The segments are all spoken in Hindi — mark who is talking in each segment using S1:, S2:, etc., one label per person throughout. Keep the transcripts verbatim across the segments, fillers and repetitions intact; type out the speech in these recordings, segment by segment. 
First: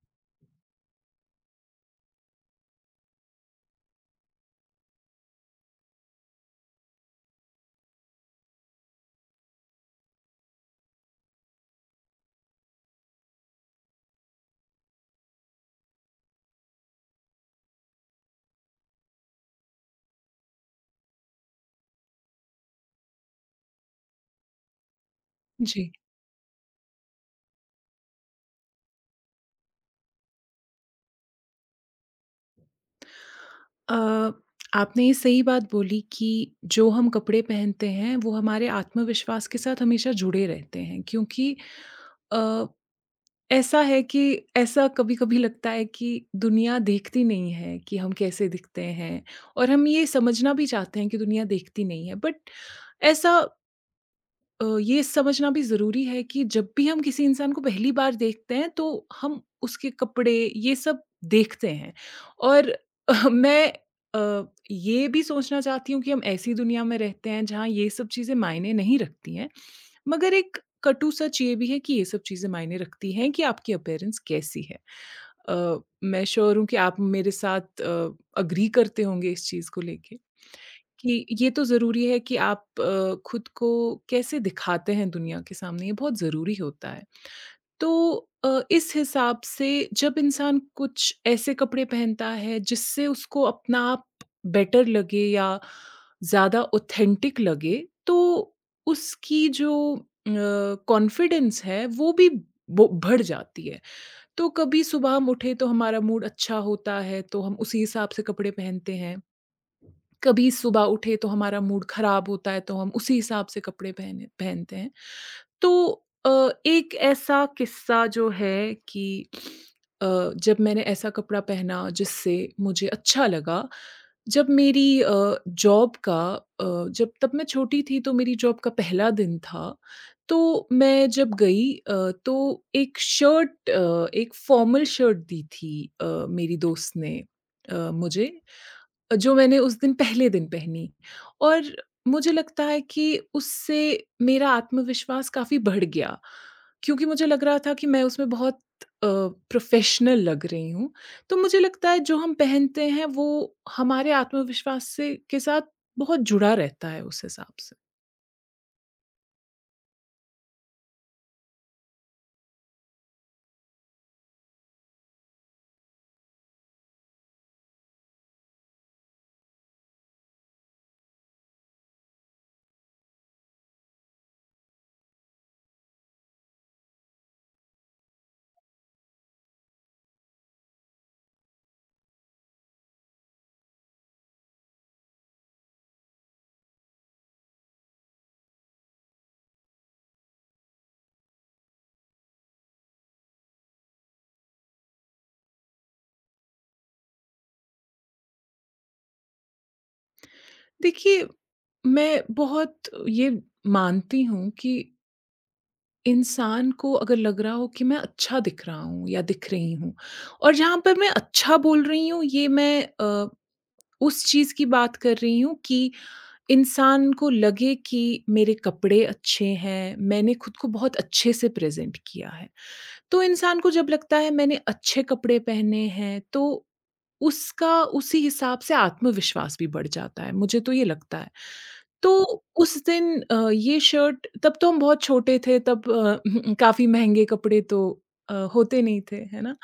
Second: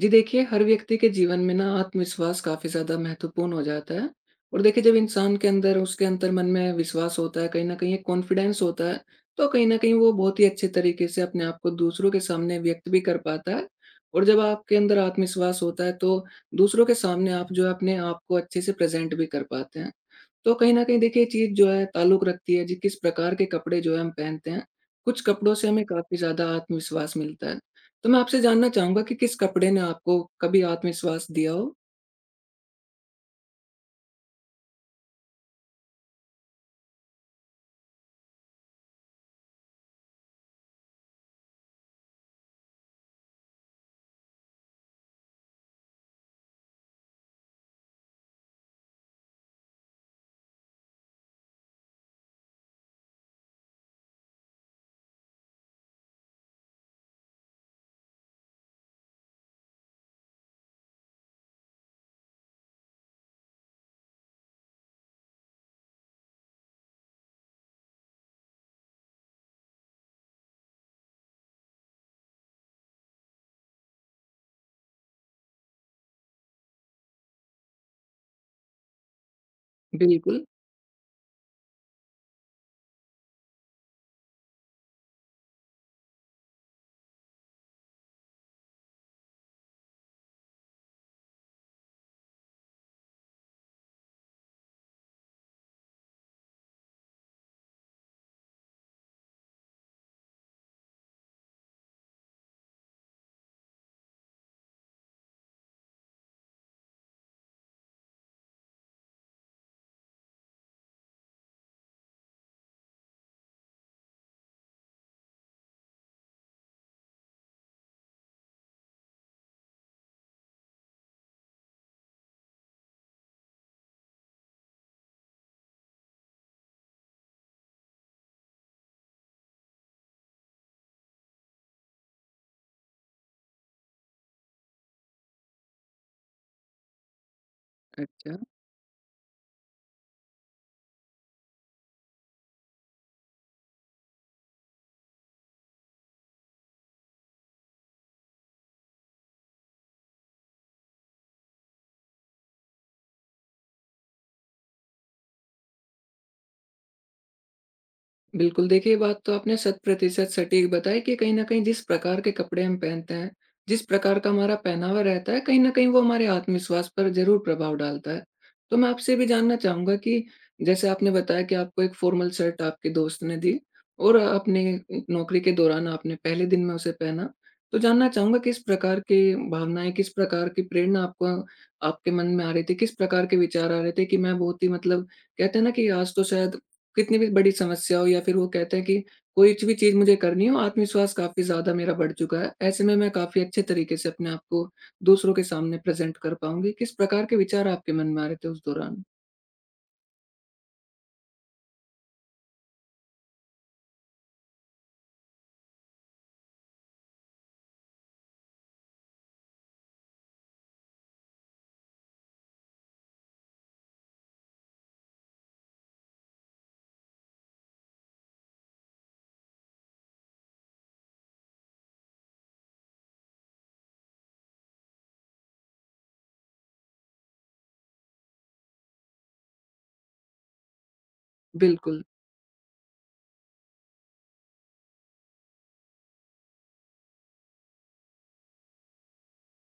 S1: जी देखिए, हर व्यक्ति के जीवन में ना आत्मविश्वास काफ़ी ज़्यादा महत्वपूर्ण हो जाता है। और देखिए जब इंसान के अंदर उसके अंतर्मन में विश्वास होता है, कहीं न कहीं एक कॉन्फिडेंस होता है, तो कहीं न कहीं वो बहुत ही अच्छे तरीके से अपने आप को दूसरों के सामने व्यक्त भी कर पाता है। और जब आपके अंदर आत्मविश्वास होता है, तो दूसरों के सामने आप जो है अपने आप को अच्छे से प्रेज़ेंट भी कर पाते हैं। तो कहीं न कहीं देखिए ये चीज़ जो है ताल्लुक रखती है जी किस प्रकार के कपड़े जो है हम पहनते हैं। कुछ कपड़ों से हमें
S2: जी।
S1: काफ़ी ज़्यादा आत्मविश्वास मिलता है। तो मैं आपसे जानना चाहूँगा कि किस कपड़े ने आपको कभी आत्मविश्वास दिया हो?
S2: अ, आपने ये सही बात बोली कि जो हम कपड़े पहनते हैं, वो हमारे आत्मविश्वास के साथ हमेशा जुड़े रहते हैं क्योंकि अ, ऐसा है कि ऐसा कभी-कभी लगता है कि दुनिया देखती नहीं है कि हम कैसे दिखते हैं और हम ये समझना भी चाहते हैं कि दुनिया देखती नहीं है बट ऐसा अ, ये समझना भी ज़रूरी है कि जब भी हम किसी इंसान को पहली बार देखते हैं तो हम उसके कपड़े ये सब देखते हैं और मैं अ, ये भी सोचना चाहती हूँ कि हम ऐसी दुनिया में रहते हैं जहाँ ये सब चीज़ें मायने नहीं रखती हैं। मगर एक कटु सच ये भी है कि ये सब चीज़ें मायने रखती हैं कि आपकी अपीयरेंस कैसी है। अ, मैं श्योर हूँ कि आप मेरे साथ अ, एग्री करते होंगे इस चीज़ को लेके।
S1: बिल्कुल।
S2: कि ये तो ज़रूरी है कि आप अ, खुद को कैसे दिखाते हैं दुनिया के सामने, ये बहुत ज़रूरी होता है। तो अ, इस हिसाब से जब इंसान कुछ ऐसे कपड़े पहनता है जिससे उसको अपना आप बेटर लगे या ज़्यादा ऑथेंटिक लगे, तो उसकी जो अ, कॉन्फिडेंस है वो भी बो बढ़ जाती है। तो कभी सुबह हम उठे तो हमारा मूड अच्छा होता है, तो हम उसी हिसाब से कपड़े पहनते हैं। कभी सुबह उठे तो हमारा मूड ख़राब होता है, तो हम उसी हिसाब से कपड़े पहने पहनते हैं। तो अ, एक ऐसा किस्सा जो है कि अ, जब मैंने ऐसा कपड़ा पहना जिससे मुझे अच्छा लगा, जब मेरी अ, जॉब का अ, जब तब मैं छोटी थी तो मेरी जॉब का पहला दिन था। तो मैं जब गई अ, तो एक शर्ट अ, एक फ़ॉर्मल शर्ट दी थी अ, मेरी दोस्त ने अ, मुझे।
S1: अच्छा।
S2: जो मैंने उस दिन पहले दिन पहनी और मुझे लगता है कि उससे मेरा आत्मविश्वास काफ़ी बढ़ गया, क्योंकि मुझे लग रहा था कि मैं उसमें बहुत अ, प्रोफ़ेशनल लग रही हूँ। तो मुझे लगता है जो हम पहनते हैं वो हमारे आत्मविश्वास से के साथ बहुत जुड़ा रहता है उस हिसाब से।
S1: बिल्कुल, देखिए ये बात तो आपने शत प्रतिशत सटीक बताई कि कहीं न कहीं जिस प्रकार के कपड़े हम पहनते हैं, जिस प्रकार का हमारा पहनावा रहता है, कहीं न कहीं वो हमारे आत्मविश्वास पर ज़रूर प्रभाव डालता है। तो मैं आपसे ये भी जानना चाहूँगा कि जैसे आपने बताया कि आपको एक फ़ॉर्मल शर्ट आपके दोस्त ने दी और अपने नौकरी के दौरान आपने पहले दिन में उसे पहना। तो जानना चाहूँगा किस प्रकार की भावनाएँ, किस प्रकार की प्रेरणा आपको आपके मन में आ रही थी? किस प्रकार के विचार आ रहे थे कि मैं बहुत ही मतलब, कहते हैं ना कि आज तो शायद कितनी भी बड़ी समस्या हो या फिर वो कहते हैं कि कोई भी चीज़ मुझे करनी हो, आत्मविश्वास काफ़ी ज़्यादा मेरा बढ़ चुका है। ऐसे में मैं काफ़ी अच्छे तरीके से अपने आप को दूसरों के सामने प्रेज़ेंट कर पाऊँगी। किस प्रकार के विचार आपके मन में आ रहे थे उस दौरान?
S2: देखिए, मैं बहुत ये मानती हूँ कि इंसान को अगर लग रहा हो कि मैं अच्छा दिख रहा हूँ या दिख रही हूँ और जहाँ पर मैं अच्छा बोल रही हूँ ये मैं अ, उस चीज़ की बात कर रही हूँ कि इंसान को लगे कि मेरे कपड़े अच्छे हैं, मैंने खुद को बहुत अच्छे से प्रेज़ेंट किया है। तो इंसान को जब लगता है मैंने अच्छे कपड़े पहने हैं तो उसका उसी हिसाब से आत्मविश्वास भी बढ़ जाता है, मुझे तो ये लगता है।
S1: बिल्कुल।
S2: तो उस दिन अ, ये शर्ट तब तो हम बहुत छोटे थे तब अ, काफ़ी महँगे कपड़े तो अ, होते नहीं थे, है ना?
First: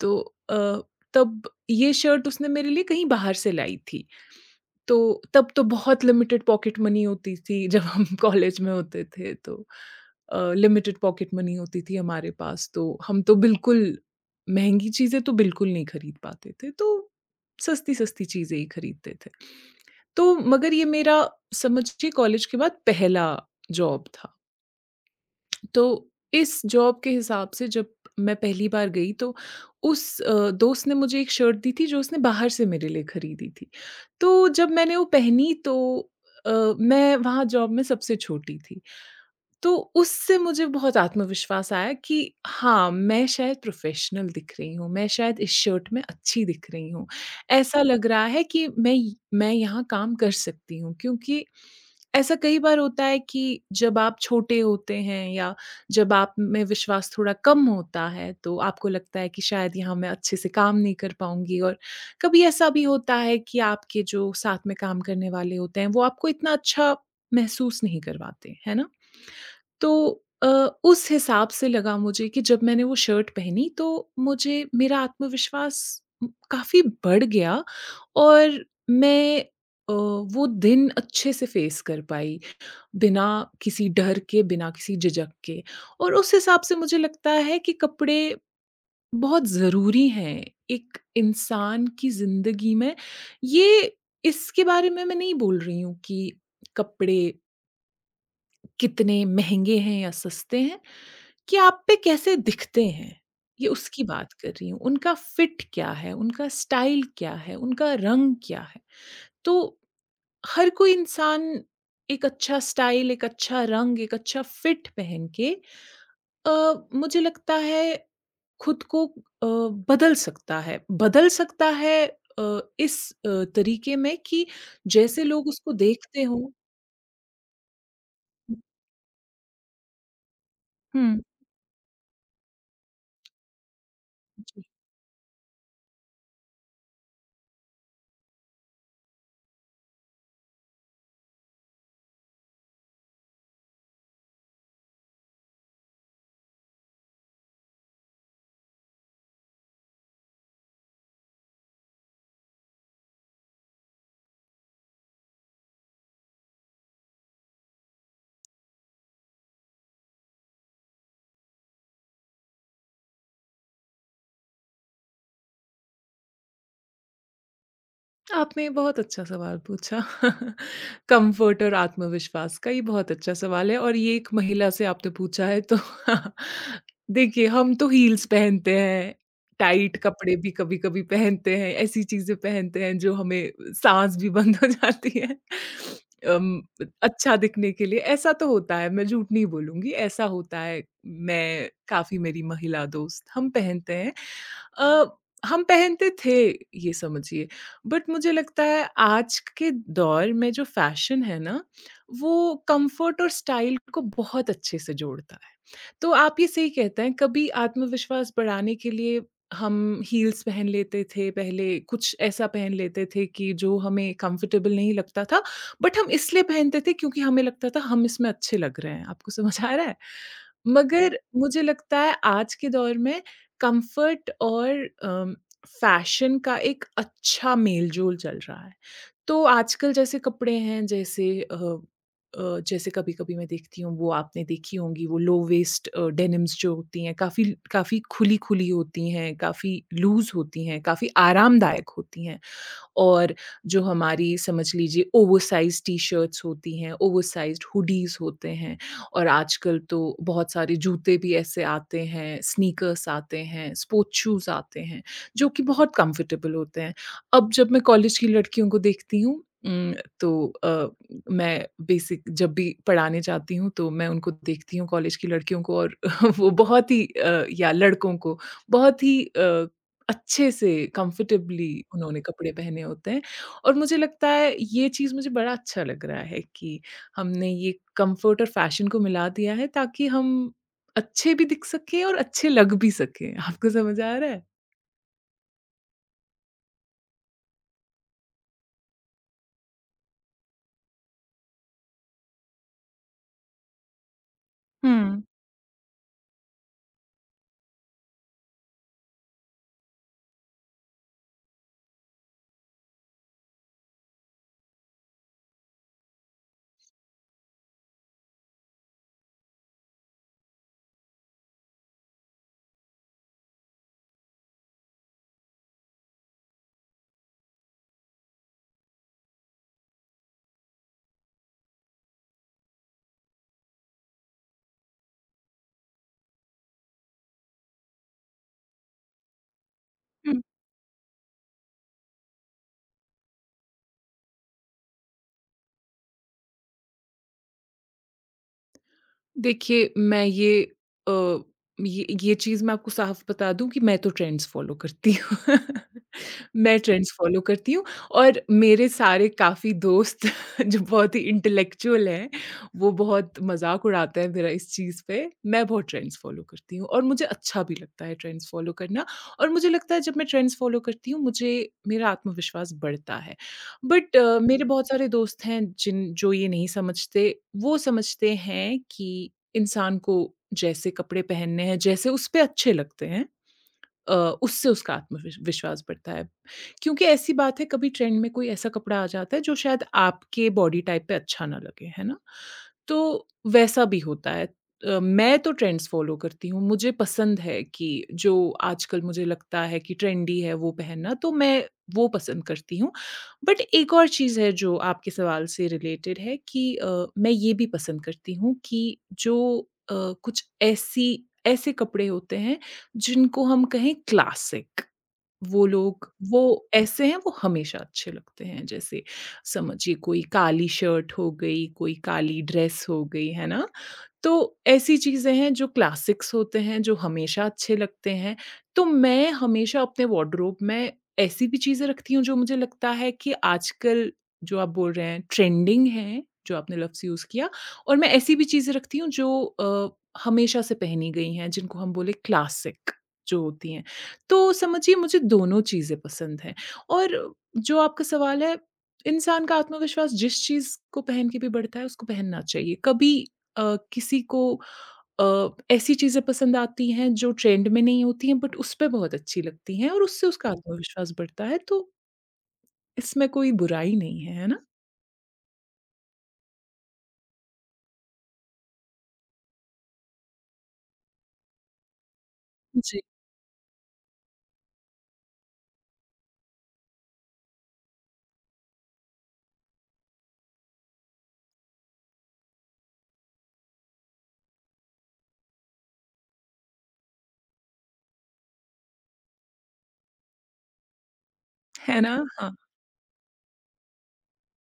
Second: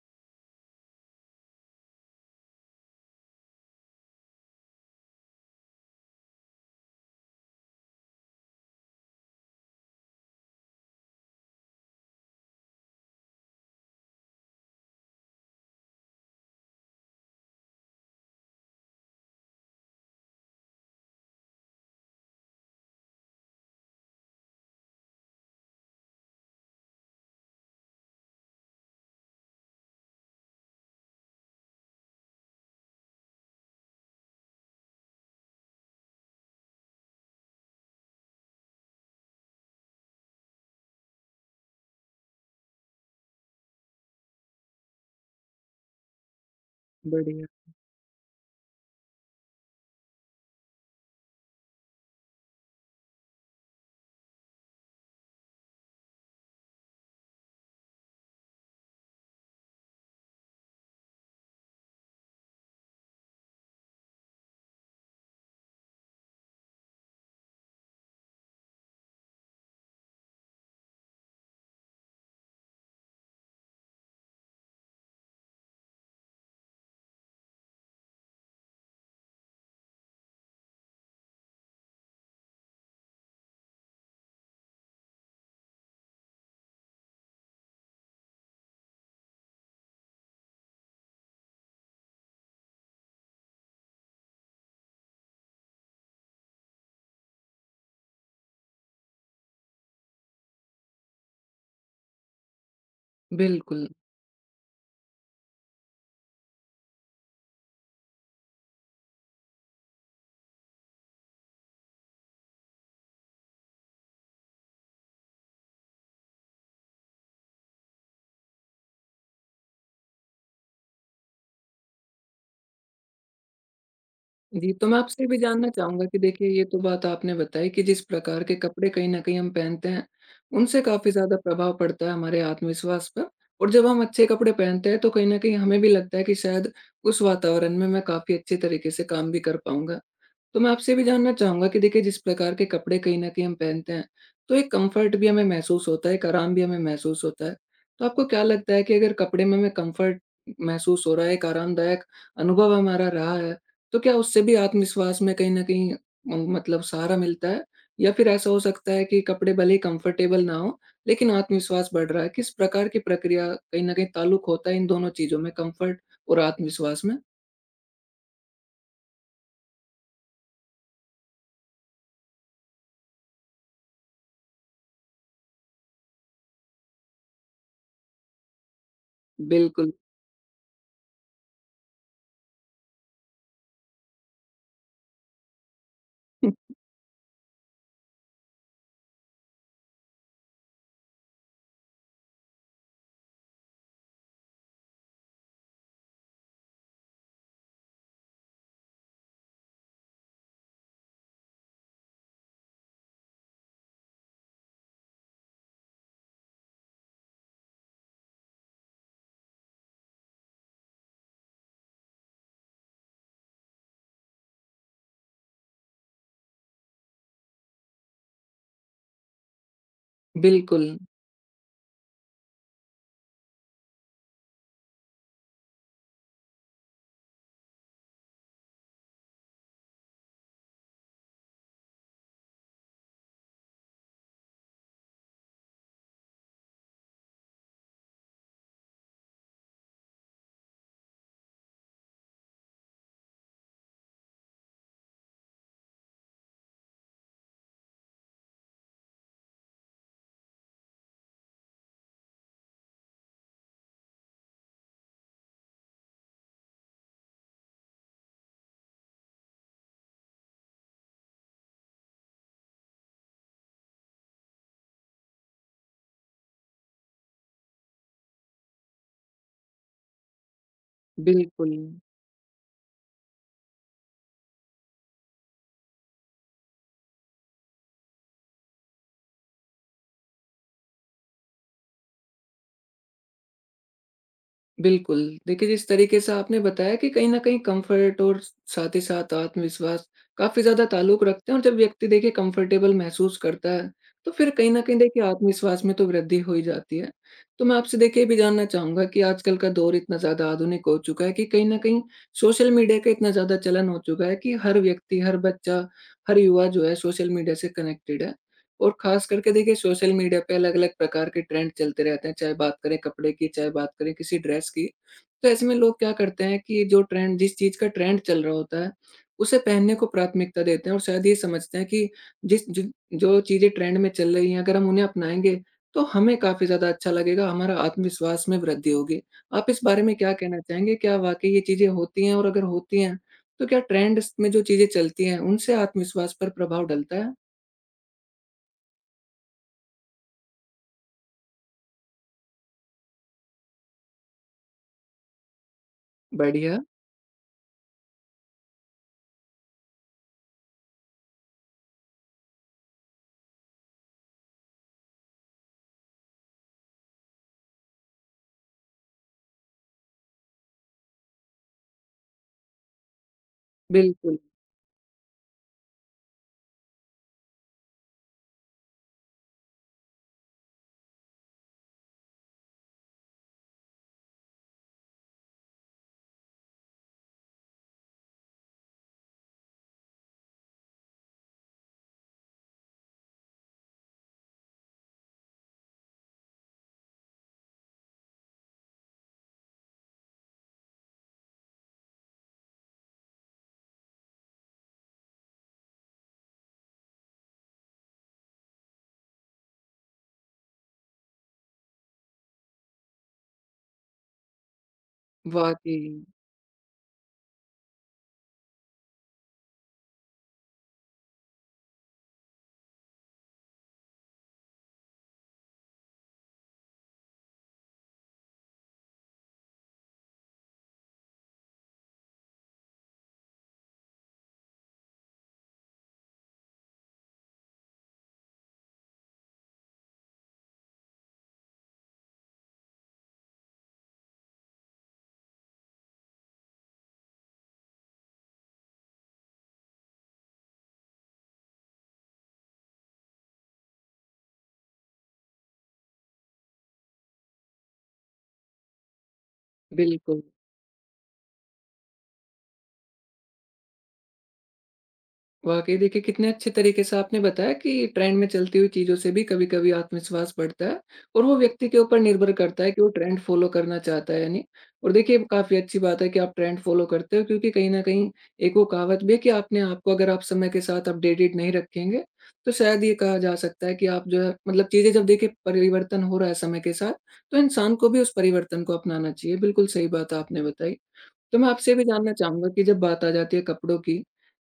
S2: तो अ, तब ये शर्ट उसने मेरे लिए कहीं बाहर से लाई थी। तो तब तो बहुत लिमिटेड पॉकेट मनी होती थी जब हम कॉलेज में होते थे तो अ, लिमिटेड पॉकेट मनी होती थी हमारे पास तो हम तो बिल्कुल महँगी चीज़ें तो बिल्कुल नहीं खरीद पाते थे तो सस्ती-सस्ती चीज़ें ही खरीदते थे। तो मगर ये मेरा समझिए कॉलेज के बाद पहला जॉब था। तो इस जॉब के हिसाब से जब मैं पहली बार गई तो उस अ, दोस्त ने मुझे एक शर्ट दी थी जो उसने बाहर से मेरे लिए खरीदी थी। तो जब मैंने वो पहनी तो अ, मैं वहाँ जॉब में सबसे छोटी थी। तो उससे मुझे बहुत आत्मविश्वास आया कि हाँ, मैं शायद प्रोफ़ेशनल दिख रही हूँ, मैं शायद इस शर्ट में अच्छी दिख रही हूँ।
S1: बढ़िया।
S2: ऐसा लग रहा है कि मैं य मैं यहाँ काम कर सकती हूँ क्योंकि ऐसा कई बार होता है कि जब आप छोटे होते हैं या जब आप में विश्वास थोड़ा कम होता है, तो आपको लगता है कि शायद यहाँ मैं अच्छे से काम नहीं कर पाऊँगी और कभी ऐसा भी होता है कि आपके जो साथ में काम करने वाले होते हैं, वो आपको इतना अच्छा महसूस नहीं करवाते, है ना? तो अ, उस हिसाब से लगा मुझे कि जब मैंने वो शर्ट पहनी तो मुझे मेरा आत्मविश्वास उम, काफ़ी बढ़ गया और मैं अ, वो दिन अच्छे से फ़ेस कर पाई, बिना किसी डर के, बिना किसी झिझक के और उस हिसाब से मुझे लगता है कि कपड़े बहुत ज़रूरी हैं, एक इंसान की ज़िंदगी में। ये इसके बारे में मैं नहीं बोल रही हूँ कि कपड़े कितने महँगे हैं या सस्ते हैं, कि आप पे कैसे दिखते हैं, ये
S1: बिल्कुल।
S2: उसकी बात कर रही हूँ। उनका फिट क्या है, उनका स्टाइल क्या है, उनका रंग क्या है। तो हर कोई इंसान एक अच्छा स्टाइल, एक अच्छा रंग, एक अच्छा फिट पहन के अ, मुझे लगता है खुद को अ, बदल सकता है। बदल सकता है अ, इस अ, तरीके में कि
S1: जी, तो मैं आपसे
S2: जैसे
S1: ये भी
S2: लोग
S1: जानना
S2: उसको
S1: चाहूँगा कि
S2: देखते हों।
S1: देखिए ये तो बात आपने बताई कि जिस प्रकार के कपड़े कहीं न कहीं हम पहनते हैं, उनसे काफ़ी
S2: हुँ।
S1: ज़्यादा प्रभाव पड़ता है हमारे आत्मविश्वास पर। और जब हम अच्छे कपड़े पहनते हैं, तो कहीं न कहीं हमें भी लगता है कि शायद उस वातावरण में मैं काफ़ी अच्छे तरीके से काम भी कर पाऊँगा। तो मैं आपसे भी जानना चाहूँगा कि देखिए जिस प्रकार के कपड़े कहीं न कहीं हम पहनते हैं, तो एक कम्फ़र्ट भी हमें महसूस होता है, एक आराम भी हमें महसूस होता है। तो आपको क्या लगता है कि अगर कपड़े में हमें कम्फ़र्ट महसूस हो रहा है, एक आरामदायक अनुभव हमारा रहा है, तो क्या उससे भी आत्मविश्वास में कहीं न कहीं उम, मतलब सहारा मिलता है? या फिर ऐसा हो सकता है कि कपड़े भले ही कम्फ़र्टेबल ना हों, लेकिन आत्मविश्वास बढ़ रहा है? किस प्रकार की प्रक्रिया कहीं न कहीं ताल्लुक होता है इन दोनों चीज़ों में, कम्फ़र्ट और आत्मविश्वास में?
S2: आपने बहुत अच्छा सवाल पूछा। कम्फ़र्ट और आत्मविश्वास का ये बहुत अच्छा सवाल है और ये एक महिला से आपने पूछा है तो देखिए हम तो हील्स पहनते हैं,
S1: बिल्कुल,
S2: टाइट कपड़े भी कभी-कभी पहनते हैं, ऐसी चीज़ें पहनते हैं जो हमें साँस भी बंद हो जाती है। अम, अच्छा दिखने के लिए ऐसा तो होता है, मैं झूठ नहीं बोलूँगी, ऐसा होता है। मैं काफ़ी मेरी महिला दोस्त हम पहनते हैं। अ, हम पहनते थे ये समझिए बट मुझे लगता है आज के दौर में जो फैशन है ना, वो कम्फर्ट और स्टाइल को बहुत अच्छे से जोड़ता है। तो आप ये सही कहते हैं, कभी आत्मविश्वास बढ़ाने के लिए हम हील्स पहन लेते थे पहले, कुछ ऐसा पहन लेते थे कि जो हमें कम्फर्टेबल नहीं लगता था, बट हम इसलिए पहनते थे क्योंकि हमें लगता था हम इसमें अच्छे लग रहे हैं। आपको समझ आ रहा है?
S1: बिल्कुल,
S2: मगर मुझे लगता है आज के दौर में कम्फर्ट और अम फैशन का एक अच्छा मेल-जोल चल रहा है। तो आजकल जैसे कपड़े हैं जैसे अ अ, जैसे कभी-कभी मैं देखती हूँ वो आपने देखी होंगी वो लो वेस्ट अ, डेनिम्स जो होती हैं काफ़ी काफ़ी खुली-खुली होती हैं, काफ़ी लूज़ होती हैं, काफ़ी आरामदायक होती हैं। और जो हमारी समझ लीजिए ओवरसाइज़ टी-शर्ट्स होती हैं, ओवरसाइज़्ड हुडीज़ होते हैं और आजकल तो बहुत सारे जूते भी ऐसे आते हैं, स्नीकर्स आते हैं, स्पोर्ट्स शूज़ आते हैं, जो कि बहुत कंफर्टेबल होते हैं। अब जब मैं कॉलेज की लड़कियों को देखती हूँ उम, तो अ, मैं बेसिक जब भी पढ़ाने जाती हूँ, तो मैं उनको देखती हूँ कॉलेज की लड़कियों को और वो बहुत ही अ, या लड़कों को बहुत ही अ, अच्छे से कंफर्टेबली
S1: बिल्कुल।
S2: उन्होंने कपड़े पहने होते हैं और मुझे लगता है ये चीज़ मुझे बड़ा अच्छा लग रहा है कि हमने ये कंफर्ट और फैशन को मिला दिया है ताकि हम अच्छे भी दिख सकें और अच्छे लग भी सकें। आपको समझ आ रहा है?
S1: बिल्कुल। देखिए, जिस तरीके से आपने बताया कि कहीं न कहीं कम्फ़र्ट और साथ ही साथ आत्मविश्वास काफ़ी ज़्यादा ताल्लुक रखते हैं, और जब व्यक्ति देखिए कम्फ़र्टेबल महसूस करता है, तो फिर कहीं न कहीं
S2: हुँ,
S1: देखिए आत्मविश्वास में तो वृद्धि हो ही जाती है। तो मैं आपसे देखिए ये भी जानना चाहूँगा कि आजकल का दौर इतना ज़्यादा आधुनिक हो चुका है कि कहीं न कहीं सोशल मीडिया का इतना ज़्यादा चलन हो चुका है कि हर व्यक्ति, हर बच्चा, हर युवा जो है सोशल मीडिया से कनेक्टेड है। और ख़ास करके देखिए सोशल मीडिया पे अलग-अलग प्रकार के ट्रेंड चलते रहते हैं, चाहे बात करें कपड़े की, चाहे बात करें किसी ड्रेस की। तो ऐसे में लोग क्या करते हैं कि जो ट्रेंड, जिस चीज़ का ट्रेंड चल रहा होता है, उसे पहनने को प्राथमिकता देते हैं और शायद ये समझते हैं कि जिस जिन जो चीज़ें ट्रेंड में चल रही हैं, अगर हम उन्हें अपनाएँगे, तो हमें काफ़ी ज़्यादा अच्छा लगेगा, हमारा आत्मविश्वास में वृद्धि होगी। आप इस बारे में क्या
S2: हुँ।
S1: कहना चाहेंगे? क्या वाक़ई ये चीज़ें होती हैं, और अगर होती हैं, तो क्या ट्रेंड्स में जो चीज़ें चलती हैं, उनसे आत्मविश्वास पर प्रभाव डलता है?
S2: देखिए, मैं ये अ, ये ये चीज़ मैं आपको साफ बता दूँ कि मैं तो ट्रेंड्स फ़ॉलो करती हूँ। मैं
S1: बढ़िया।
S2: ट्रेंड्स फ़ॉलो करती हूँ और मेरे सारे काफ़ी दोस्त जो बहुत ही इंटेलेक्चुअल हैं, वो बहुत मज़ाक उड़ाते हैं मेरा इस चीज़ पे। मैं बहुत ट्रेंड्स फ़ॉलो करती हूँ और मुझे अच्छा भी लगता है ट्रेंड्स फ़ॉलो करना और मुझे लगता है जब मैं ट्रेंड्स फ़ॉलो करती हूँ, मुझे मेरा आत्मविश्वास बढ़ता है। बट अ,
S1: बिल्कुल,
S2: मेरे बहुत सारे दोस्त हैं जिन जो ये नहीं समझते, वो समझते हैं कि इंसान को जैसे कपड़े पहनने हैं, जैसे उस पे अच्छे लगते हैं अ, उससे उसका आत्मविश विश्वास बढ़ता है। क्योंकि ऐसी बात है कभी ट्रेंड में कोई ऐसा कपड़ा आ जाता है जो शायद आपके बॉडी टाइप पे अच्छा ना लगे, है ना? तो वैसा भी होता है। अ, मैं तो ट्रेंड्स फ़ॉलो करती हूँ, मुझे पसंद है कि जो आजकल मुझे लगता है कि ट्रेंडी है वो पहनना तो मैं वो पसंद करती हूँ। बट एक और चीज़ है जो आपके सवाल से रिलेटेड है कि अ, मैं ये भी पसंद करती हूँ कि जो अ, कुछ ऐसी ऐसे कपड़े होते हैं जिनको हम कहें क्लासिक, वो
S1: वाक़ई,
S2: लोग वो ऐसे हैं वो हमेशा अच्छे लगते हैं। जैसे समझिए कोई काली शर्ट हो गई, कोई काली ड्रेस हो गई, है ना? तो ऐसी चीज़ें हैं जो क्लासिक्स होते हैं, जो हमेशा अच्छे लगते हैं। तो मैं हमेशा अपने वार्डरोब में ऐसी भी चीज़ें रखती हूँ जो मुझे लगता है कि आजकल जो आप बोल रहे हैं ट्रेंडिंग है, जो आपने लफ्ज़ यूज़ किया और मैं ऐसी भी चीज़ें रखती हूँ जो अ, हमेशा से पहनी गई हैं जिनको हम बोले क्लासिक जो होती हैं। तो समझिए मुझे दोनों चीज़ें पसंद हैं और जो आपका सवाल है इंसान का आत्मविश्वास जिस चीज़ को पहन के भी बढ़ता है उसको पहनना चाहिए। कभी अ, किसी को अ, ऐसी चीज़ें पसंद आती हैं जो ट्रेंड में नहीं होती हैं बट उस पे बहुत अच्छी लगती हैं और उससे
S1: बिल्कुल।
S2: उसका आत्मविश्वास बढ़ता है तो इसमें कोई बुराई नहीं है, है ना?
S1: वाक़ई देखिए कितने अच्छे तरीके से आपने बताया कि ट्रेंड में चलती हुई चीज़ों से भी कभी-कभी आत्मविश्वास बढ़ता है, और वो व्यक्ति के ऊपर निर्भर करता है
S2: जी,
S1: कि वो ट्रेंड फ़ॉलो करना चाहता है या नहीं। और देखिए काफ़ी अच्छी बात है कि आप ट्रेंड फ़ॉलो करते हो, क्योंकि कहीं न कहीं एक वो कहावत भी है कि आपने आपको अगर आप समय के साथ अपडेटेड नहीं रखेंगे, तो शायद ये कहा जा सकता है कि आप जो है मतलब चीज़ें जब देखिए परिवर्तन हो रहा है समय के साथ, तो इंसान को भी उस परिवर्तन को अपनाना चाहिए। बिल्कुल सही बात आपने बताई। तो मैं आपसे ये
S2: है
S1: भी
S2: ना?
S1: जानना
S2: हाँ।
S1: चाहूँगा कि जब बात आ जाती है कपड़ों की,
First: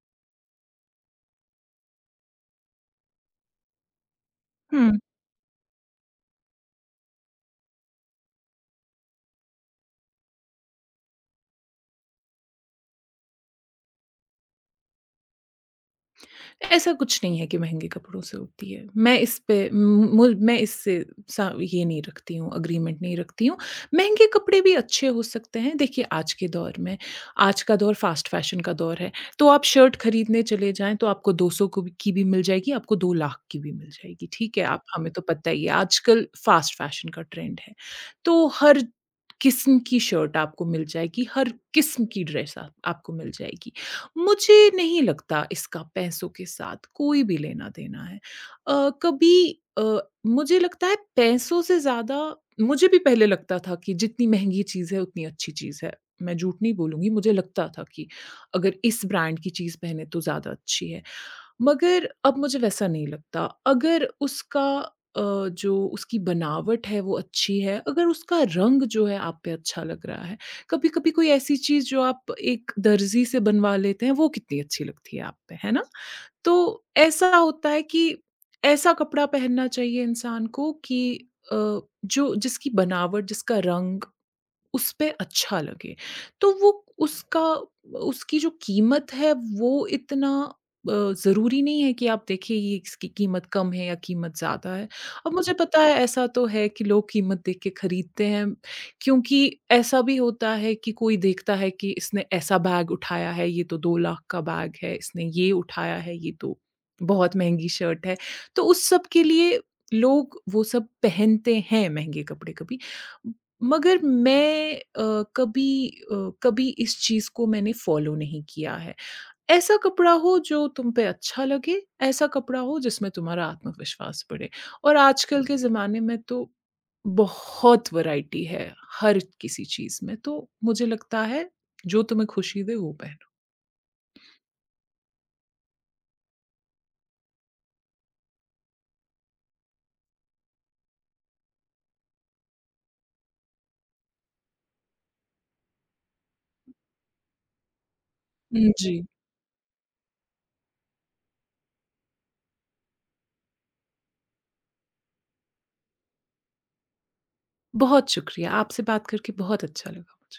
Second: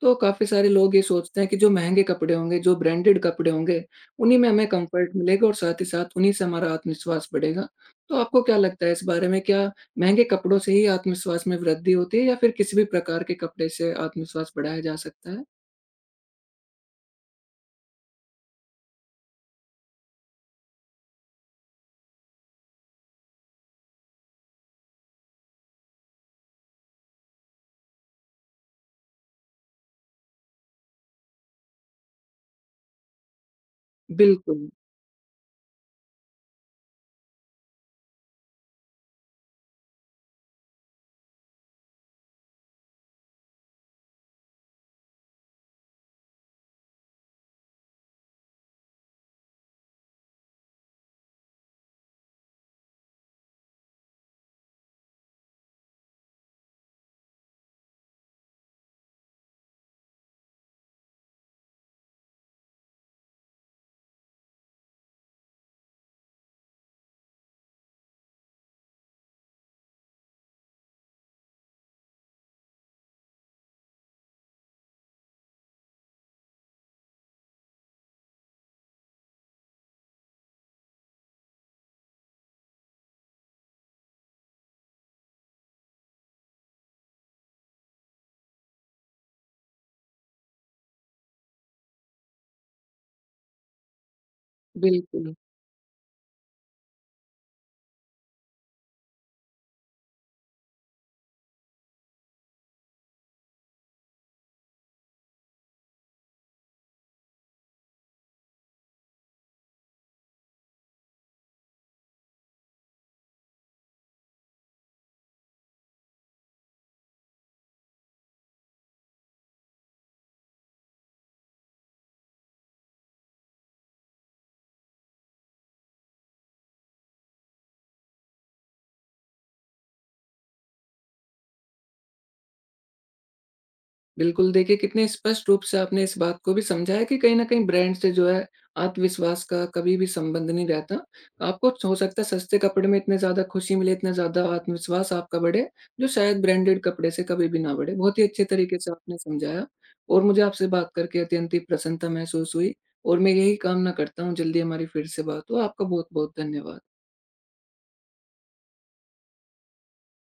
S1: तो काफ़ी सारे लोग ये सोचते हैं कि जो महँगे कपड़े होंगे, जो ब्रांडेड कपड़े होंगे, उन्हीं में हमें
S2: हुँ।
S1: कम्फ़र्ट मिलेगा और साथ ही साथ उन्हीं से हमारा आत्मविश्वास बढ़ेगा। तो आपको क्या लगता है इस बारे में, क्या महँगे कपड़ों से ही आत्मविश्वास में वृद्धि होती है या फिर किसी भी प्रकार के कपड़े से आत्मविश्वास बढ़ाया जा सकता है?
S2: ऐसा कुछ नहीं है कि महँगे कपड़ों से होती है। मैं इस पे मु मैं इससे सा ये नहीं रखती हूँ, एग्रीमेंट नहीं रखती हूँ। महँगे कपड़े भी अच्छे हो सकते हैं। देखिए आज के दौर में आज का दौर फ़ास्ट फ़ैशन का दौर है। तो आप शर्ट खरीदने चले जाएँ तो आपको दो सौ को भी की भी मिल जाएगी, आपको दो लाख की भी मिल जाएगी, ठीक है?
S1: बिल्कुल,
S2: आप हमें तो पता ही है आजकल फ़ास्ट फ़ैशन का ट्रेंड है। तो हर किस्म की शर्ट आपको मिल जाएगी, हर किस्म की ड्रेस आप आपको मिल जाएगी। मुझे नहीं लगता इसका पैसों के साथ कोई भी लेना-देना है। अ, कभी अ, मुझे लगता है पैसों से ज़्यादा मुझे भी पहले लगता था कि जितनी महँगी चीज़ है उतनी अच्छी चीज़ है। मैं झूठ नहीं बोलूँगी मुझे लगता था कि अगर इस ब्रांड की चीज़ पहने तो ज़्यादा अच्छी है। मगर अब मुझे वैसा नहीं लगता। अगर उसका अ, जो उसकी बनावट है वो अच्छी है, अगर उसका रंग जो है आप पे अच्छा लग रहा है, कभी-कभी कोई ऐसी चीज़ जो आप एक दर्जी से बनवा लेते हैं, वो कितनी अच्छी लगती है आप पे, है ना? तो ऐसा होता है कि ऐसा कपड़ा पहनना चाहिए इंसान को कि अ, जो जिसकी बनावट, जिसका रंग उसपे अच्छा लगे। तो वो उसका उसकी जो कीमत है वो इतना अ, ज़रूरी नहीं है कि आप देखिए ये इसकी कीमत कम है या कीमत ज़्यादा है। अब
S1: बिल्कुल।
S2: मुझे पता है ऐसा तो है कि लोग कीमत देख के खरीदते हैं क्योंकि ऐसा भी होता है कि कोई देखता है कि इसने ऐसा बैग उठाया है, ये तो दो लाख का बैग है, इसने ये उठाया है, ये तो बहुत महँगी शर्ट है। तो उस सब के लिए लोग वो सब पहनते हैं महँगे कपड़े कभी। मगर मैं अ, कभी अ, कभी इस चीज़ को मैंने फ़ॉलो नहीं किया है। ऐसा कपड़ा हो जो तुम पे अच्छा लगे, ऐसा कपड़ा हो जिसमें तुम्हारा आत्मविश्वास बढ़े और आजकल के ज़माने में तो बहुत वैराइटी है हर किसी चीज़ में, तो मुझे लगता है जो तुम्हें खुशी दे वो पहनो।
S1: बिल्कुल, देखिए कितने स्पष्ट रूप से आपने इस बात को भी समझा है कि कहीं न कहीं ब्रांड से जो है आत्मविश्वास का कभी भी संबंध नहीं रहता। आपको हो सकता है सस्ते कपड़े में इतने ज़्यादा खुशी मिले, इतना ज़्यादा आत्मविश्वास आपका बढ़े, जो शायद ब्रांडेड कपड़े से कभी भी ना बढ़े। बहुत ही अच्छे तरीके से
S2: जी,
S1: आपने समझाया, और मुझे आपसे बात करके अत्यंत ही प्रसन्नता महसूस हुई, और मैं यही कामना करता हूँ जल्दी हमारी फिर से बात हो। आपका बहुत-बहुत धन्यवाद।
S2: बहुत शुक्रिया। आपसे बात करके बहुत अच्छा लगा मुझे।